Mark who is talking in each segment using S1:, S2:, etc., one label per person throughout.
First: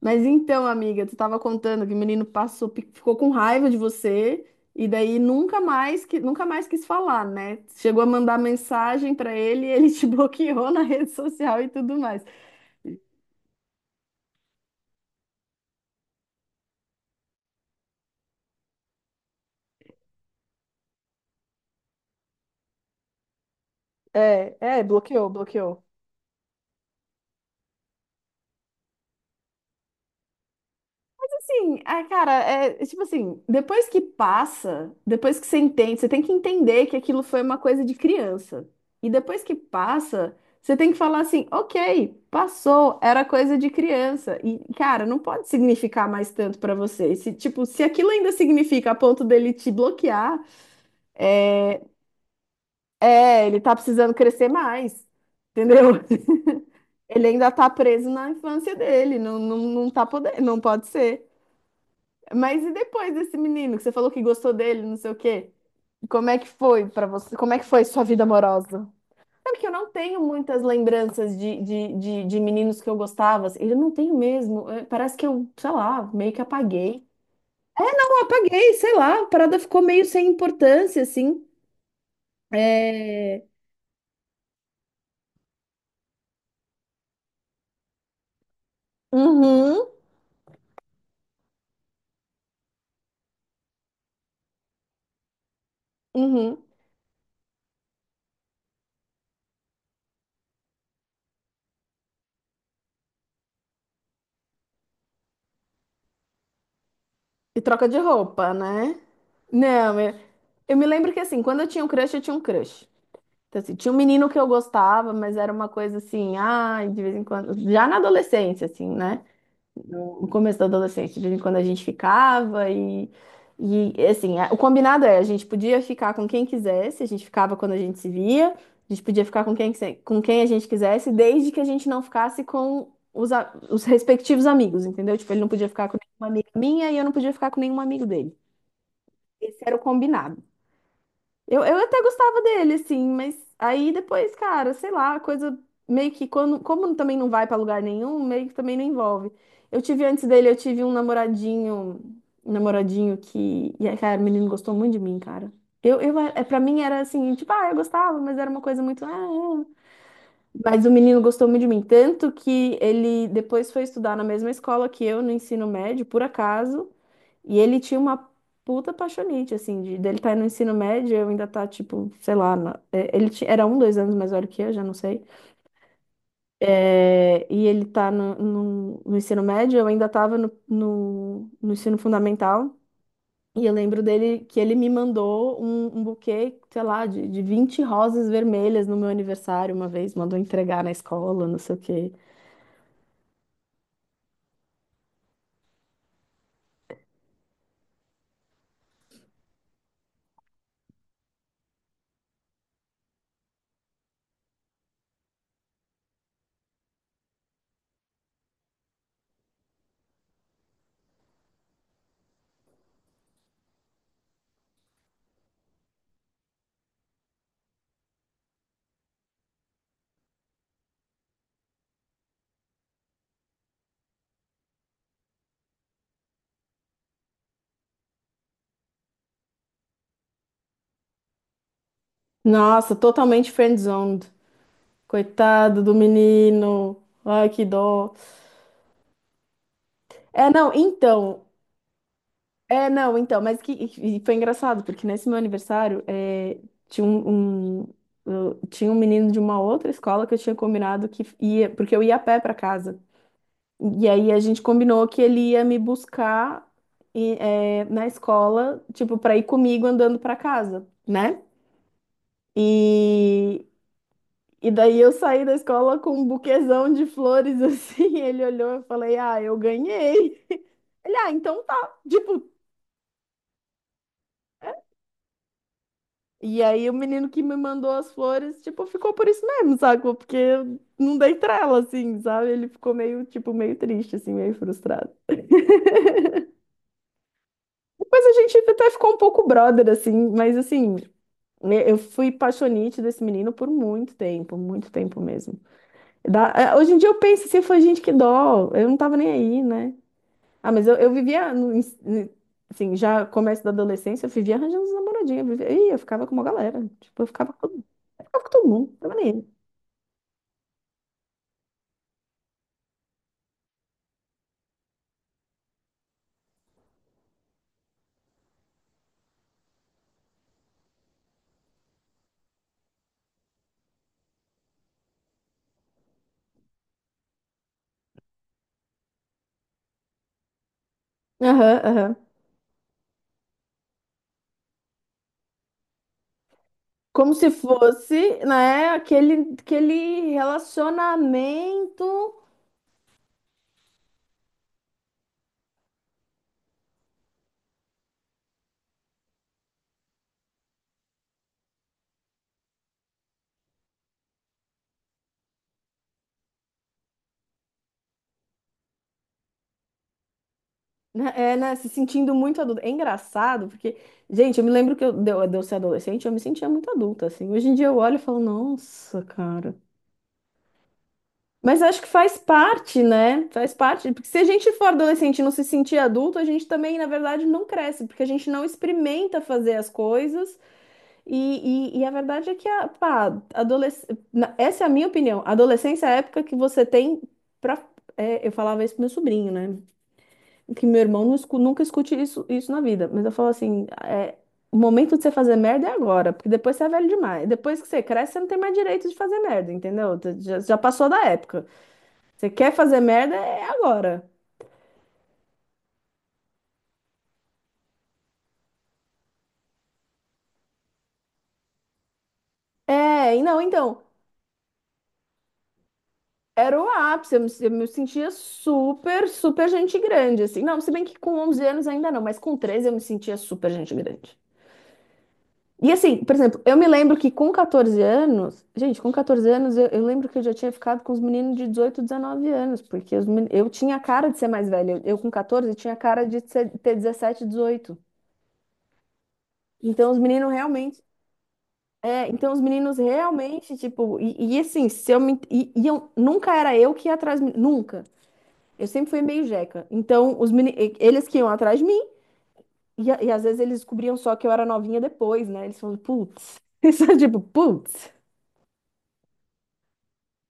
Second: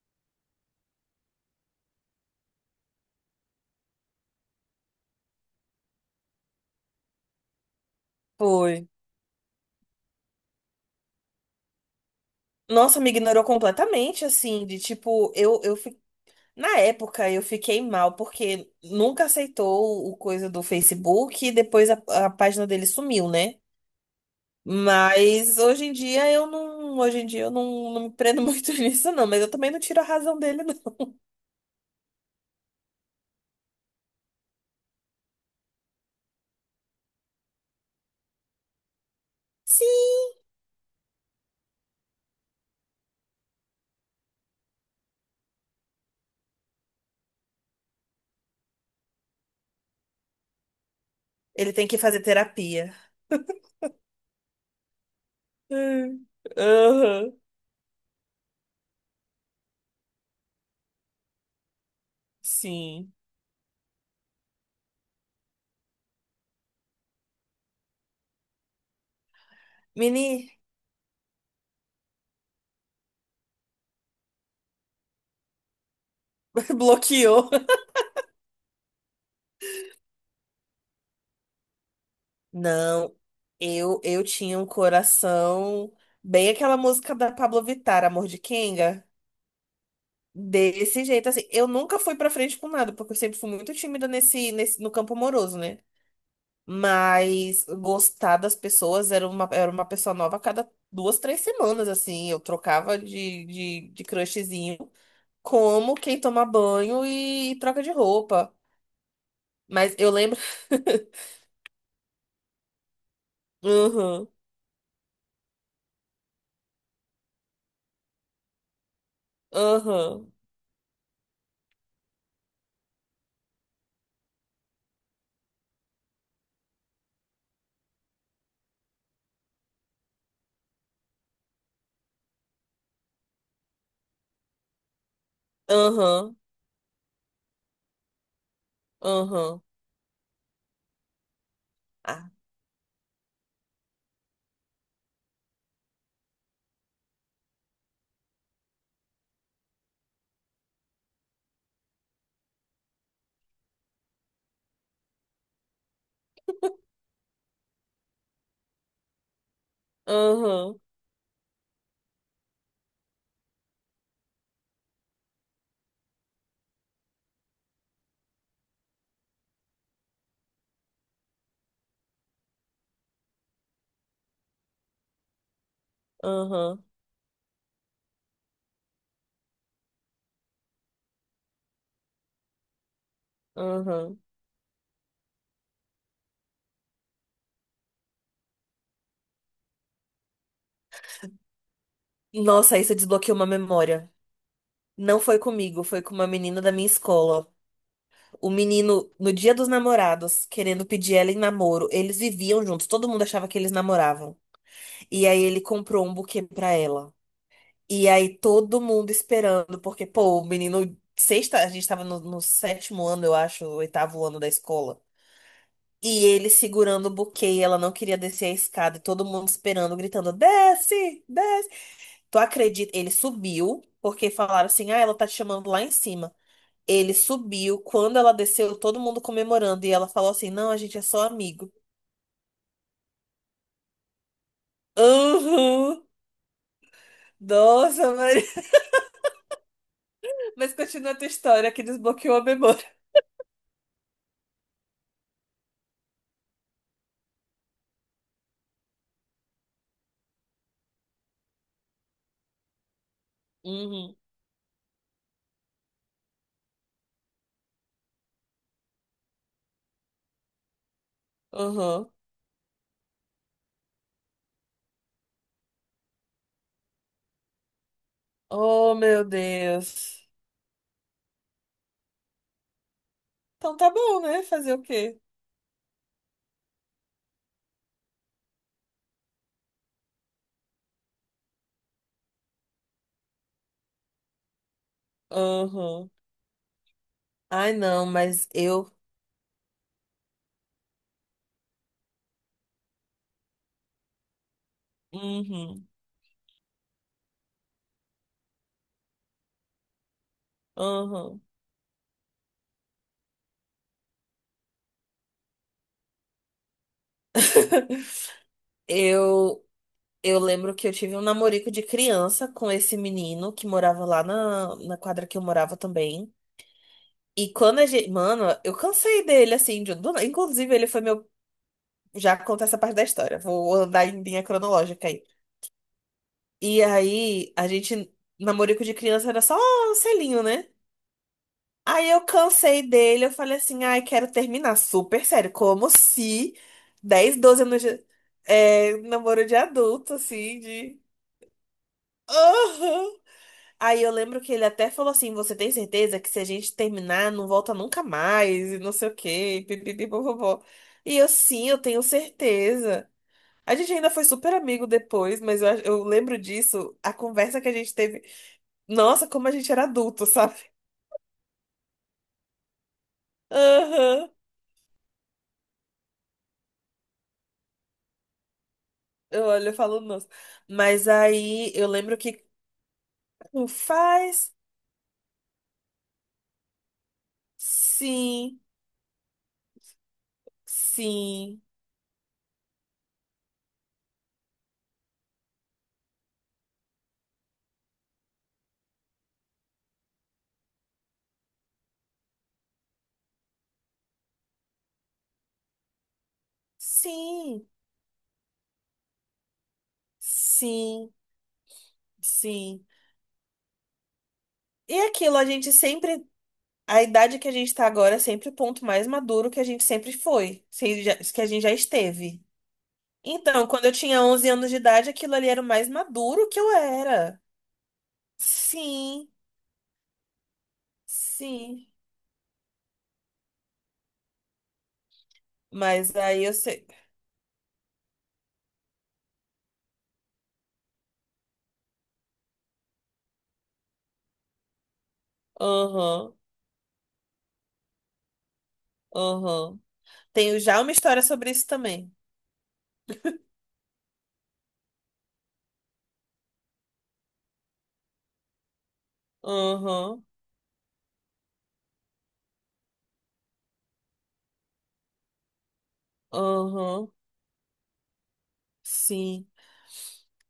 S1: Mas então, amiga, tu tava contando que o menino passou, ficou com raiva de você e daí nunca mais quis falar, né? Chegou a mandar
S2: Foi.
S1: mensagem pra ele, e ele te bloqueou na rede social e tudo mais.
S2: Nossa, me ignorou completamente, assim, de tipo, na época eu fiquei mal, porque nunca aceitou o coisa do Facebook e depois a página dele sumiu, né?
S1: É, bloqueou,
S2: Mas
S1: bloqueou.
S2: hoje em dia eu não. Hoje em dia eu não me prendo muito nisso, não. Mas eu também não tiro a razão dele, não.
S1: Sim, ah, cara, é tipo assim, depois que passa, depois que você entende, você tem que entender que aquilo foi uma coisa de criança. E depois que
S2: Sim.
S1: passa, você tem que falar assim, ok, passou, era coisa de criança. E, cara, não pode significar mais tanto pra você. Se, tipo, se aquilo ainda significa a ponto dele te bloquear,
S2: Ele
S1: é,
S2: tem que fazer terapia.
S1: é, ele tá precisando crescer mais, entendeu?
S2: Hum.
S1: Ele
S2: Aham.
S1: ainda tá preso na infância dele, não, não, não tá podendo, não pode ser. Mas e
S2: Sim.
S1: depois desse menino que você falou que gostou dele, não sei o quê? Como é que foi pra você? Como é que foi sua vida amorosa? Sabe que eu não tenho
S2: Mini
S1: muitas lembranças de meninos que eu gostava. Assim, eu não tenho mesmo. É, parece que eu, sei lá, meio que apaguei.
S2: bloqueou.
S1: Eu apaguei, sei lá, a parada ficou meio sem importância, assim.
S2: Não,
S1: É...
S2: eu tinha um coração bem aquela música da Pablo Vittar, Amor de Kenga,
S1: Uhum,
S2: desse jeito assim. Eu nunca fui pra frente com nada, porque eu sempre fui muito tímida nesse, nesse no campo amoroso, né?
S1: uhum.
S2: Mas gostar das pessoas era uma pessoa nova a cada 2, 3 semanas assim. Eu trocava de crushzinho, como quem toma banho e,
S1: E
S2: troca
S1: troca
S2: de
S1: de
S2: roupa.
S1: roupa, né?
S2: Mas
S1: Não,
S2: eu
S1: eu,
S2: lembro.
S1: eu me lembro que assim, quando eu tinha um crush, eu tinha um crush. Então, assim, tinha um
S2: Aham,
S1: menino que eu gostava, mas era uma coisa assim, ai, de vez em quando, já na adolescência, assim, né? No
S2: aham,
S1: começo da adolescência, de vez em quando a gente ficava e assim, o combinado é, a gente podia ficar com quem quisesse, a gente ficava quando a gente se via, a gente podia ficar com quem a gente quisesse, desde que a gente não ficasse com os respectivos amigos, entendeu? Tipo, ele não podia ficar com nenhuma
S2: aham,
S1: amiga minha e eu não podia ficar com nenhum amigo dele. Esse
S2: aham.
S1: era o combinado. Eu até
S2: Ah,
S1: gostava dele, assim, mas aí depois, cara, sei lá, a coisa meio que quando, como também não vai pra lugar nenhum, meio que também não envolve. Eu tive antes dele, eu tive um namoradinho que, e aí, cara, o menino gostou muito de mim, cara. Eu, pra mim era assim, tipo, ah, eu gostava, mas era uma coisa muito, ah, é.
S2: aham,
S1: Mas o menino gostou muito de mim, tanto que ele depois foi estudar na mesma escola que eu no ensino médio, por acaso, e ele tinha uma puta apaixonite, assim, dele tá no ensino médio, eu ainda tá, tipo, sei lá, ele era um, dois anos mais velho que eu, já não sei,
S2: aham,
S1: é, e ele tá no ensino médio, eu ainda tava no ensino fundamental, e eu lembro
S2: aham.
S1: dele que ele me mandou um buquê, sei lá, de 20 rosas vermelhas no meu aniversário uma vez, mandou entregar na escola, não sei o quê.
S2: Nossa, aí você desbloqueou uma memória. Não foi comigo, foi com uma menina da minha escola. O menino, no dia dos namorados, querendo pedir ela em namoro, eles viviam juntos, todo mundo achava que eles namoravam. E aí ele comprou um buquê pra ela. E aí todo mundo esperando, porque, pô, o menino, sexta, a gente tava no, no sétimo ano, eu acho, oitavo ano da escola. E ele segurando o buquê, e ela não queria descer a escada, e todo mundo esperando, gritando: desce, desce. Tu acredita? Ele subiu, porque falaram assim: ah, ela tá te chamando lá em cima. Ele subiu, quando ela desceu, todo mundo comemorando. E ela falou assim: não, a gente é só amigo.
S1: Nossa, totalmente friendzoned. Coitado do
S2: Uhum.
S1: menino. Ai, que dó.
S2: Nossa, Maria.
S1: É, não,
S2: Mas continua a tua
S1: então.
S2: história que desbloqueou a memória.
S1: É, não, então. Mas que, e foi engraçado, porque nesse meu aniversário tinha um, um- tinha um menino de uma outra escola que eu tinha combinado que ia, porque eu ia a pé pra casa. E
S2: Uhum.
S1: aí a gente combinou que ele ia me buscar e, na escola, tipo, pra ir comigo andando pra casa, né?
S2: Uhum.
S1: E, E daí eu saí da escola com um buquezão de flores assim. Ele olhou, eu
S2: Oh,
S1: falei:
S2: meu
S1: "Ah, eu
S2: Deus.
S1: ganhei". Ele: "Ah, então tá". Tipo,
S2: Então tá bom, né? Fazer o quê?
S1: e aí o menino que me mandou as flores, tipo, ficou por isso mesmo, sacou? Porque eu não dei trela assim, sabe? Ele ficou meio, tipo, meio triste assim, meio frustrado.
S2: Uhum. Ai, não,
S1: Depois a
S2: mas
S1: gente até
S2: eu.
S1: ficou um pouco brother assim, mas assim, né, eu fui paixonite desse menino por muito tempo mesmo.
S2: Uhum.
S1: Hoje em dia eu penso assim, foi gente que dó, eu não tava nem aí, né? Ah, mas eu,
S2: Uhum.
S1: vivia, assim, já começo da adolescência, eu vivia arranjando as namoradinhas. Eu vivia, ih, eu ficava com uma galera. Tipo, eu ficava com, eu ficava com todo mundo. Tava nem aí.
S2: Eu Eu lembro que eu tive um namorico de criança com esse menino que morava lá na, na quadra que eu morava também. E quando a gente. Mano, eu cansei dele, assim. De, do- inclusive, ele foi meu. Já conta essa parte da história. Vou andar em linha cronológica aí. E aí, a gente. Namorico de criança era só um selinho, né?
S1: Aham,
S2: Aí
S1: aham.
S2: eu cansei dele. Eu falei assim: ai, quero terminar. Super sério. Como se
S1: Como
S2: 10
S1: se
S2: 12 anos de.
S1: fosse, né,
S2: É, namoro
S1: aquele,
S2: de adulto,
S1: aquele
S2: assim, de.
S1: relacionamento,
S2: Aham. Aí eu lembro que ele até falou assim: Você tem certeza que se a gente terminar, não volta nunca mais, e não sei o quê, pipipipopopó. E eu, sim, eu tenho certeza. A gente ainda foi super amigo depois, mas eu lembro disso, a conversa que a gente teve. Nossa, como a gente era adulto, sabe?
S1: né, né, se sentindo muito adulta. É engraçado, porque,
S2: Aham.
S1: gente, eu me lembro que eu, de eu de eu ser adolescente, eu me sentia muito adulta, assim. Hoje em dia eu olho e falo, nossa,
S2: Eu olho e
S1: cara.
S2: falo, nossa. Mas aí
S1: Mas
S2: eu
S1: acho que
S2: lembro
S1: faz
S2: que
S1: parte, né?
S2: um
S1: Faz parte. Porque se a
S2: faz
S1: gente for adolescente e não se sentir adulto, a gente também, na verdade, não cresce, porque a gente
S2: sim,
S1: não experimenta fazer as coisas.
S2: sim,
S1: E a verdade é que, a, pá. Adolesc... na- essa é a minha opinião. A adolescência é a época que você tem pra. Eu falava isso pro meu sobrinho, né? Que meu irmão não nunca escute isso na vida. Mas eu falo assim: o momento de você fazer merda é agora, porque depois você é velho demais.
S2: sim,
S1: Depois que você cresce, você não tem mais direito de fazer merda, entendeu? Já passou
S2: sim,
S1: da época. Você quer
S2: sim.
S1: fazer merda? É agora.
S2: E aquilo, a gente sempre. A idade que a gente tá agora é sempre o ponto mais maduro que a gente sempre foi, se que a gente já esteve.
S1: É, e não,
S2: Então, quando eu
S1: então,
S2: tinha 11 anos de idade, aquilo ali era o mais maduro que eu
S1: era o ápice.
S2: era.
S1: Eu me sentia super,
S2: Sim,
S1: super gente grande, assim. Não, se bem que com 11 anos
S2: sim.
S1: ainda não, mas com 13 eu me sentia super gente grande. E
S2: Mas
S1: assim, por
S2: aí eu
S1: exemplo, eu me
S2: sei.
S1: lembro que com 14 anos, gente, com 14 anos eu lembro que eu já tinha ficado com os meninos de 18 19 anos, porque os eu tinha cara de ser mais velha. Eu com 14 tinha cara
S2: Aham,
S1: de ter 17 18.
S2: aham.
S1: Então os meninos
S2: Tenho já uma
S1: realmente
S2: história sobre isso também.
S1: então os meninos realmente, tipo, e assim, se eu me, e eu, nunca era eu que ia atrás, de mim, nunca. Eu sempre fui meio jeca.
S2: Aham,
S1: Então, eles que iam atrás de mim, e às vezes eles descobriam só que eu era novinha depois, né? Eles falam, putz, isso
S2: aham.
S1: é tipo, putz.
S2: Sim.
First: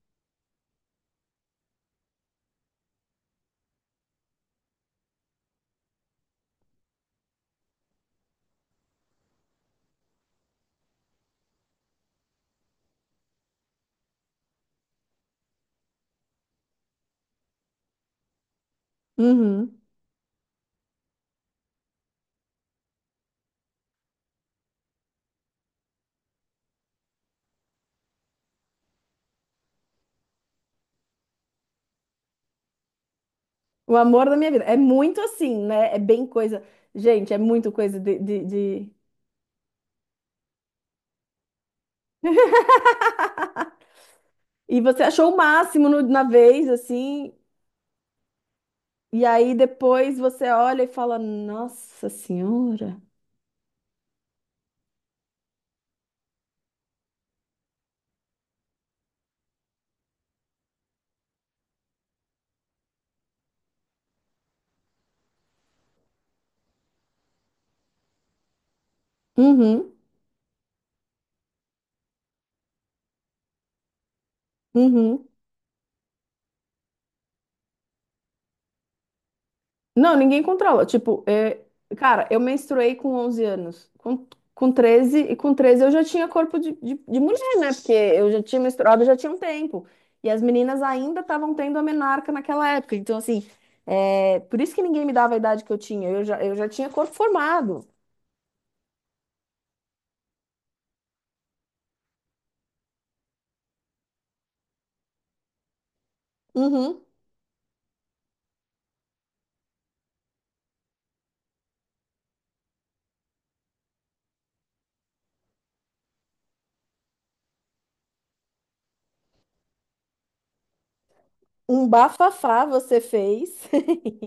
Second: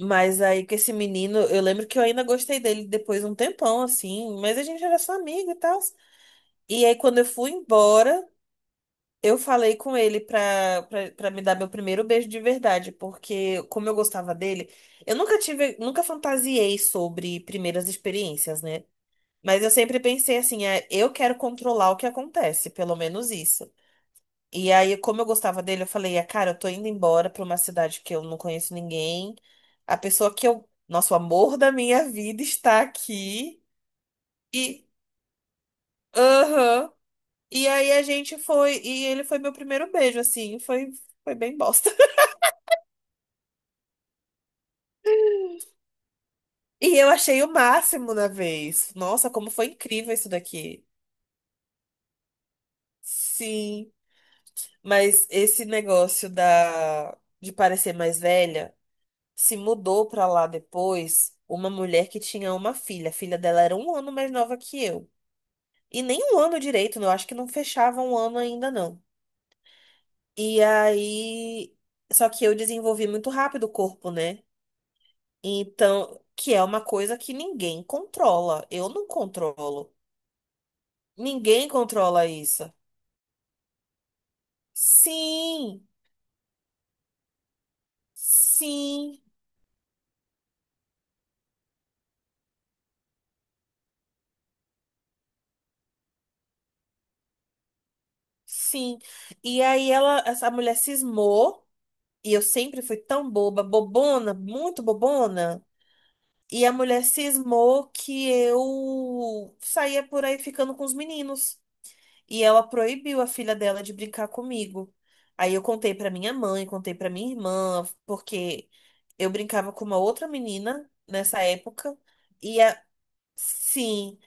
S2: Mas aí com esse menino, eu lembro que eu ainda gostei dele depois de um tempão, assim. Mas a gente era só amigo e tal. E aí, quando eu fui embora. Eu falei com ele pra me dar meu primeiro beijo de verdade, porque como eu gostava dele, eu nunca tive, nunca fantasiei sobre primeiras experiências, né? Mas eu
S1: Uhum.
S2: sempre pensei assim, é, eu quero controlar o que acontece, pelo menos isso. E aí, como eu gostava dele, eu falei, ah, cara, eu tô indo embora pra uma cidade que eu não conheço ninguém. A pessoa nosso amor da minha vida está aqui.
S1: O amor da minha vida. É
S2: E,
S1: muito assim, né? É bem coisa.
S2: aham.
S1: Gente, é
S2: E
S1: muito
S2: aí
S1: coisa
S2: a
S1: de,
S2: gente
S1: de,
S2: foi,
S1: de-
S2: e ele foi meu primeiro beijo, assim, foi, foi bem bosta.
S1: E você achou o máximo na vez,
S2: E eu
S1: assim,
S2: achei o máximo na vez.
S1: e
S2: Nossa, como
S1: aí
S2: foi incrível
S1: depois
S2: isso
S1: você olha
S2: daqui.
S1: e fala, nossa senhora.
S2: Sim, mas esse negócio da de parecer mais velha se mudou pra lá depois uma mulher que tinha uma filha. A filha dela era um ano mais nova que eu. E nem um ano direito, né? Eu acho que não fechava um ano ainda não.
S1: Uhum.
S2: E aí, só que eu desenvolvi muito rápido o corpo, né?
S1: Uhum.
S2: Então, que é uma coisa que ninguém controla. Eu não controlo.
S1: Não, ninguém controla. Tipo,
S2: Ninguém controla
S1: cara, eu
S2: isso.
S1: menstruei com 11 anos. Com 13, e com 13
S2: Sim,
S1: eu já tinha corpo de mulher, né? Porque eu já tinha menstruado, já
S2: sim,
S1: tinha um tempo. E as meninas ainda estavam tendo a menarca naquela época. Então, assim, por isso que ninguém me dava a idade que eu tinha. Eu já tinha corpo formado.
S2: sim. E aí ela, essa mulher cismou, e eu sempre fui tão boba, bobona, muito bobona. E a
S1: Uhum.
S2: mulher cismou que eu saía por aí ficando com os meninos. E ela proibiu a filha dela de brincar comigo. Aí eu contei pra minha mãe, contei pra minha irmã, porque eu brincava com uma outra menina nessa
S1: Um
S2: época. E
S1: bafafá
S2: a...
S1: você fez.
S2: sim.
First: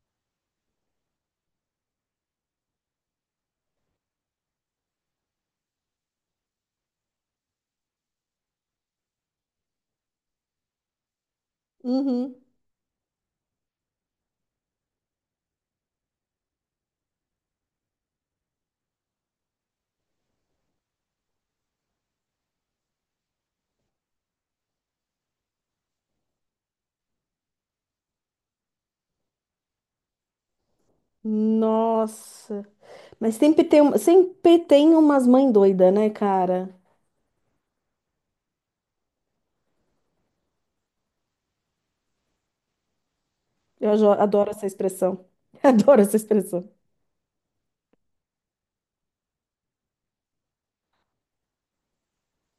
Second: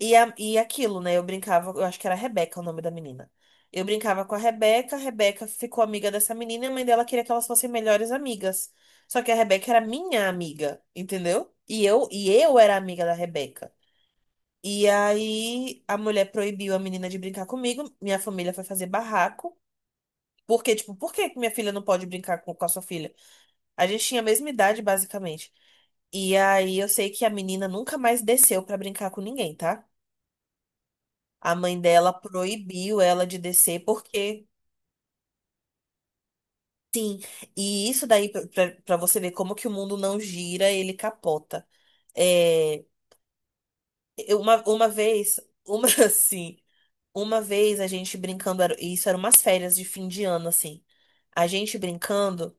S2: E aquilo, né? Eu brincava, eu acho que era Rebeca o nome da menina. Eu brincava com a Rebeca ficou amiga dessa menina e a mãe dela queria que elas fossem melhores amigas. Só que a Rebeca era minha amiga, entendeu? E
S1: Uhum.
S2: eu era amiga da Rebeca. E aí a mulher proibiu a menina de brincar comigo, minha família foi fazer barraco. Porque, tipo, por que que minha filha não pode brincar com a sua filha? A gente tinha a mesma idade, basicamente. E aí eu sei que a menina nunca mais desceu pra brincar com ninguém, tá? A mãe dela
S1: Nossa.
S2: proibiu ela
S1: Mas
S2: de
S1: sempre
S2: descer
S1: tem, um-
S2: porque
S1: sempre tem umas mães doidas, né, cara?
S2: e isso daí para você ver como que o mundo não gira, ele capota. É,
S1: Eu adoro essa
S2: uma
S1: expressão.
S2: vez, uma
S1: Adoro essa
S2: assim,
S1: expressão.
S2: uma vez a gente brincando, isso eram umas férias de fim de ano assim. A gente brincando.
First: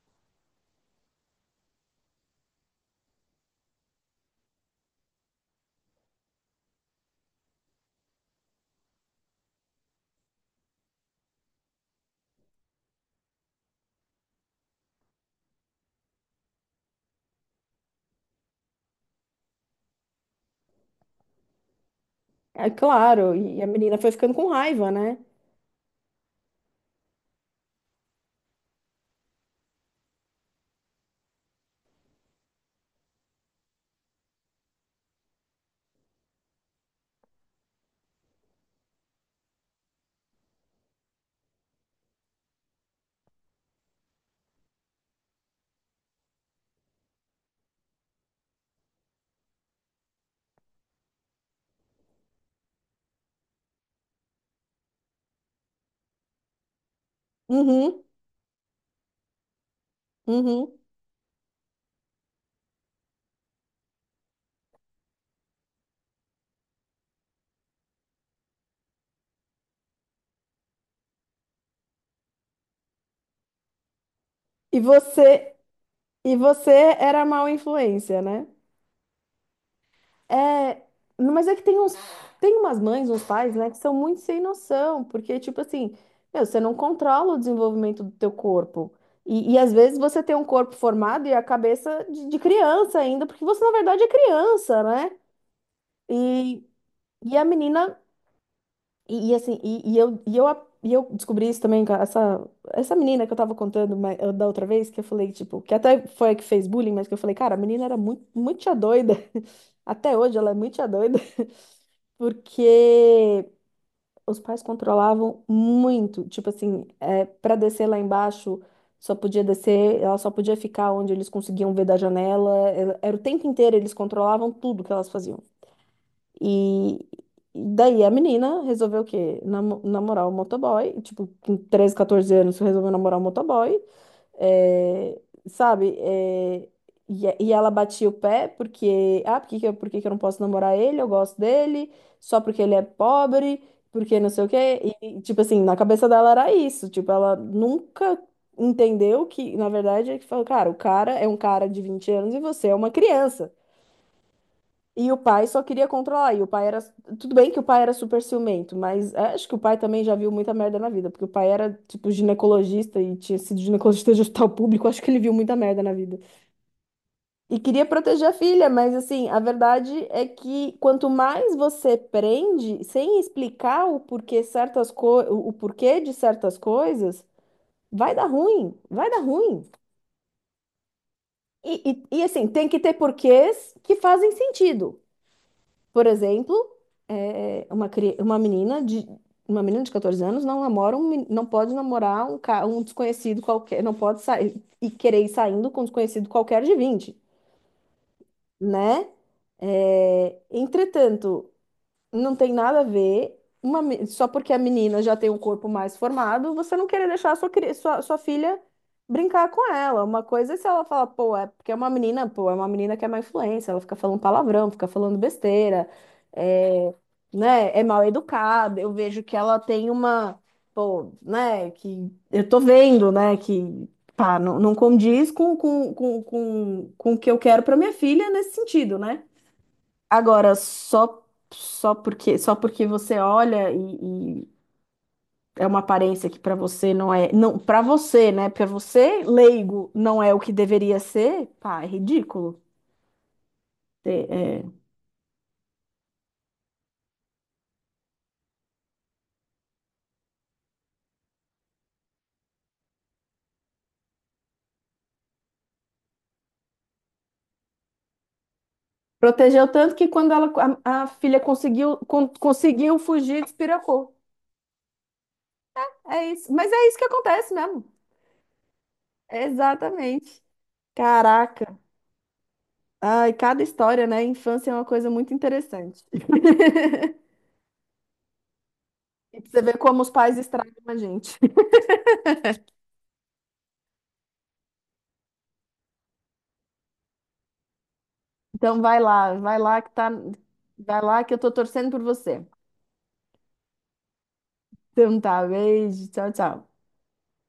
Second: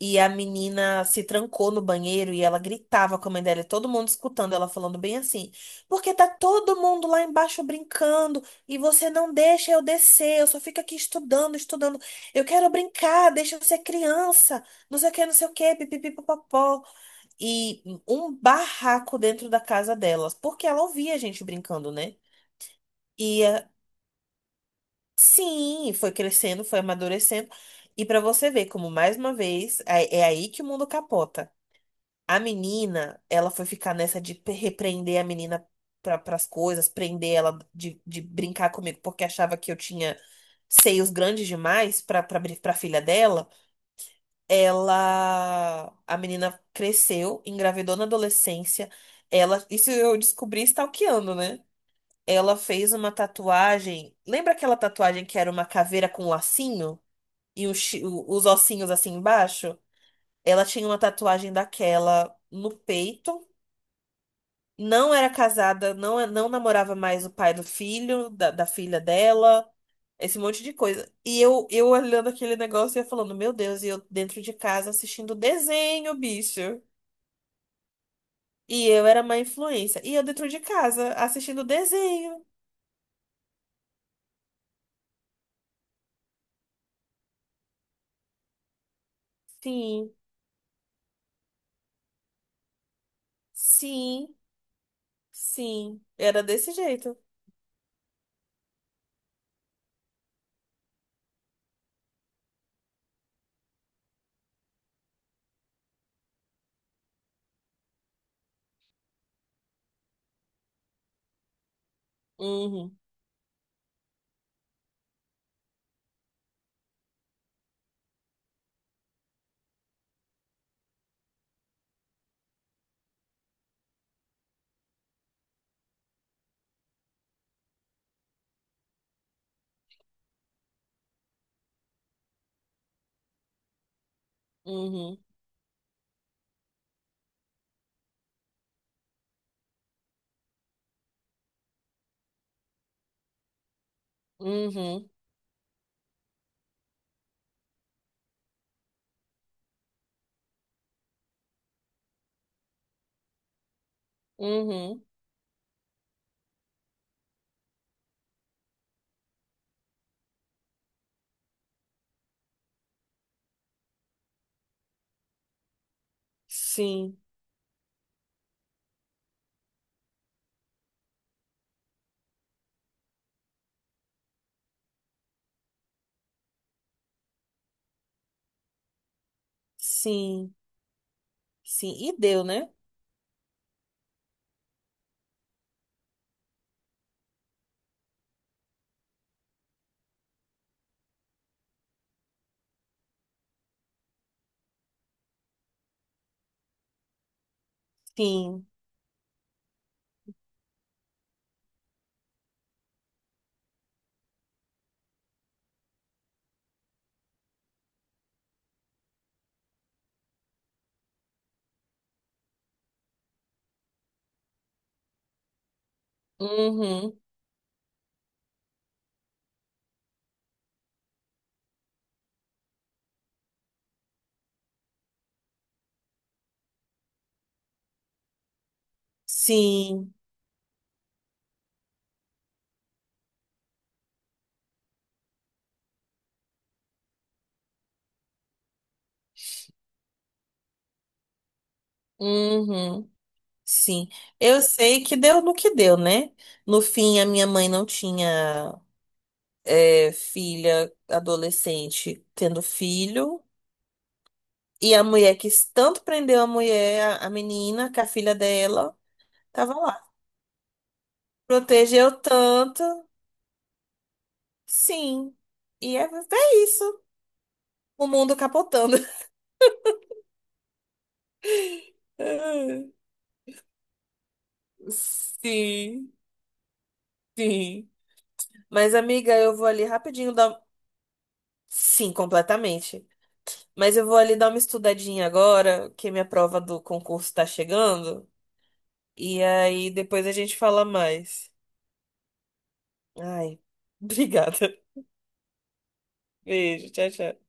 S2: E a menina se trancou no banheiro e ela gritava com a mãe dela, e todo mundo escutando ela falando bem assim: Porque tá todo mundo lá embaixo brincando e você não deixa eu descer, eu só fico aqui estudando, estudando. Eu quero brincar, deixa eu ser criança, não sei o que, não sei o que, pipipipopopó. E um barraco dentro da casa delas, porque ela ouvia a gente brincando, né?
S1: É claro,
S2: E
S1: e a
S2: eh,
S1: menina foi ficando com raiva, né?
S2: sim, foi crescendo, foi amadurecendo. E pra você ver como, mais uma vez, é aí que o mundo capota. A menina, ela foi ficar nessa de repreender a menina para as coisas, prender ela de brincar comigo, porque achava que eu tinha seios grandes demais para filha dela. Ela, a menina cresceu, engravidou na adolescência. Ela, isso eu descobri stalkeando, né? Ela fez uma tatuagem. Lembra aquela tatuagem que era uma caveira com lacinho e os
S1: Uhum,
S2: os ossinhos assim embaixo? Ela
S1: uhum.
S2: tinha uma tatuagem daquela no peito, não era casada, não namorava mais o pai do filho, da filha dela, esse monte de coisa. E eu olhando aquele negócio e eu falando, meu Deus, e eu dentro de
S1: E
S2: casa assistindo
S1: você,
S2: desenho,
S1: e você
S2: bicho.
S1: era mal influência, né?
S2: E eu era uma influência. E eu dentro de
S1: É,
S2: casa
S1: mas é que
S2: assistindo
S1: tem uns,
S2: desenho.
S1: tem umas mães, uns pais, né, que são muito sem noção, porque, tipo assim, meu, você não controla o desenvolvimento do teu corpo. E às vezes
S2: Sim,
S1: você tem um corpo formado e a cabeça de criança ainda, porque você, na verdade, é
S2: sim,
S1: criança, né?
S2: sim. Era
S1: E,
S2: desse jeito.
S1: e a menina e assim, e eu descobri isso também com essa menina que eu tava contando da outra vez, que eu falei, tipo, que até foi a que fez bullying, mas que eu falei, cara, a menina era muito, muito tia doida. Até hoje ela é muito tia doida,
S2: Uhum,
S1: porque os pais controlavam muito. Tipo assim, para descer lá embaixo, só podia descer, ela só podia ficar onde eles conseguiam ver da janela. Era o tempo inteiro, eles controlavam tudo que elas faziam. E e daí a menina resolveu o quê? Namorar o motoboy. Tipo, com 13, 14 anos, resolveu namorar o motoboy.
S2: uhum,
S1: É, sabe? É, e ela batia o pé porque... Ah, por que que eu não posso namorar ele? Eu gosto dele. Só porque ele é pobre. Porque não sei o quê.
S2: uhum,
S1: E, tipo assim, na cabeça dela era isso. Tipo, ela nunca entendeu que, na verdade, é que falou, cara, o cara é um cara de 20 anos e você é uma criança.
S2: uhum.
S1: E o pai só queria controlar. E o pai era. Tudo bem que o pai era super ciumento, mas acho que o pai também já viu muita merda na vida, porque o pai era, tipo, ginecologista e tinha sido ginecologista de hospital público. Acho que ele viu muita merda na vida.
S2: Sim,
S1: E queria proteger a filha, mas assim, a verdade é que quanto mais você prende, sem explicar o porquê certas o porquê de certas coisas, vai dar ruim, vai dar ruim.
S2: sim,
S1: E,
S2: sim. E
S1: e, e
S2: deu,
S1: assim, tem
S2: né?
S1: que ter porquês que fazem sentido. Por exemplo, é, é, uma, cri- uma menina de uma menina de 14 anos não namora não pode namorar um desconhecido qualquer, não pode sair e querer ir saindo com um desconhecido qualquer de 20,
S2: Sim.
S1: né? É, entretanto, não tem nada a ver. Só porque a menina já tem um corpo mais formado, você não querer deixar a sua filha brincar com ela. Uma coisa é se ela fala, pô, é porque é uma menina, pô, é uma menina que é má influência, ela fica falando palavrão, fica falando besteira, é,
S2: Uhum.
S1: né, é mal educada. Eu vejo que ela tem uma, pô, né, que eu tô vendo, né, que pá, não, não condiz com o que eu quero pra minha filha nesse sentido, né?
S2: Sim.
S1: Agora, só porque você olha e é uma aparência que para você não é, não, para você, né? Para você, leigo, não é o que deveria ser, pá, é ridículo.
S2: Uhum, sim.
S1: É,
S2: Eu
S1: é.
S2: sei que deu no que deu, né? No fim, a minha mãe não tinha filha adolescente tendo filho. E a mulher que tanto prendeu a mulher, a menina, que a filha dela,
S1: Protegeu
S2: tava
S1: tanto
S2: lá.
S1: que quando ela, a filha conseguiu
S2: Protegeu tanto,
S1: conseguiu fugir, despiracou.
S2: sim. E é,
S1: É isso.
S2: é
S1: Mas é isso
S2: isso.
S1: que acontece mesmo.
S2: O mundo capotando.
S1: Exatamente. Caraca. Ai, cada história, né? Infância é uma coisa muito interessante.
S2: Sim, sim. Mas, amiga,
S1: E pra
S2: eu
S1: você
S2: vou
S1: ver
S2: ali
S1: como os
S2: rapidinho
S1: pais
S2: dar.
S1: estragam a gente.
S2: Sim, completamente. Mas eu vou ali dar uma estudadinha agora, que minha prova do concurso tá chegando.
S1: Então
S2: E
S1: vai lá que
S2: aí
S1: tá,
S2: depois a gente fala
S1: vai lá que eu tô
S2: mais.
S1: torcendo por você.
S2: Ai, obrigada.
S1: Então tá, beijo, tchau, tchau.
S2: Beijo, tchau, tchau.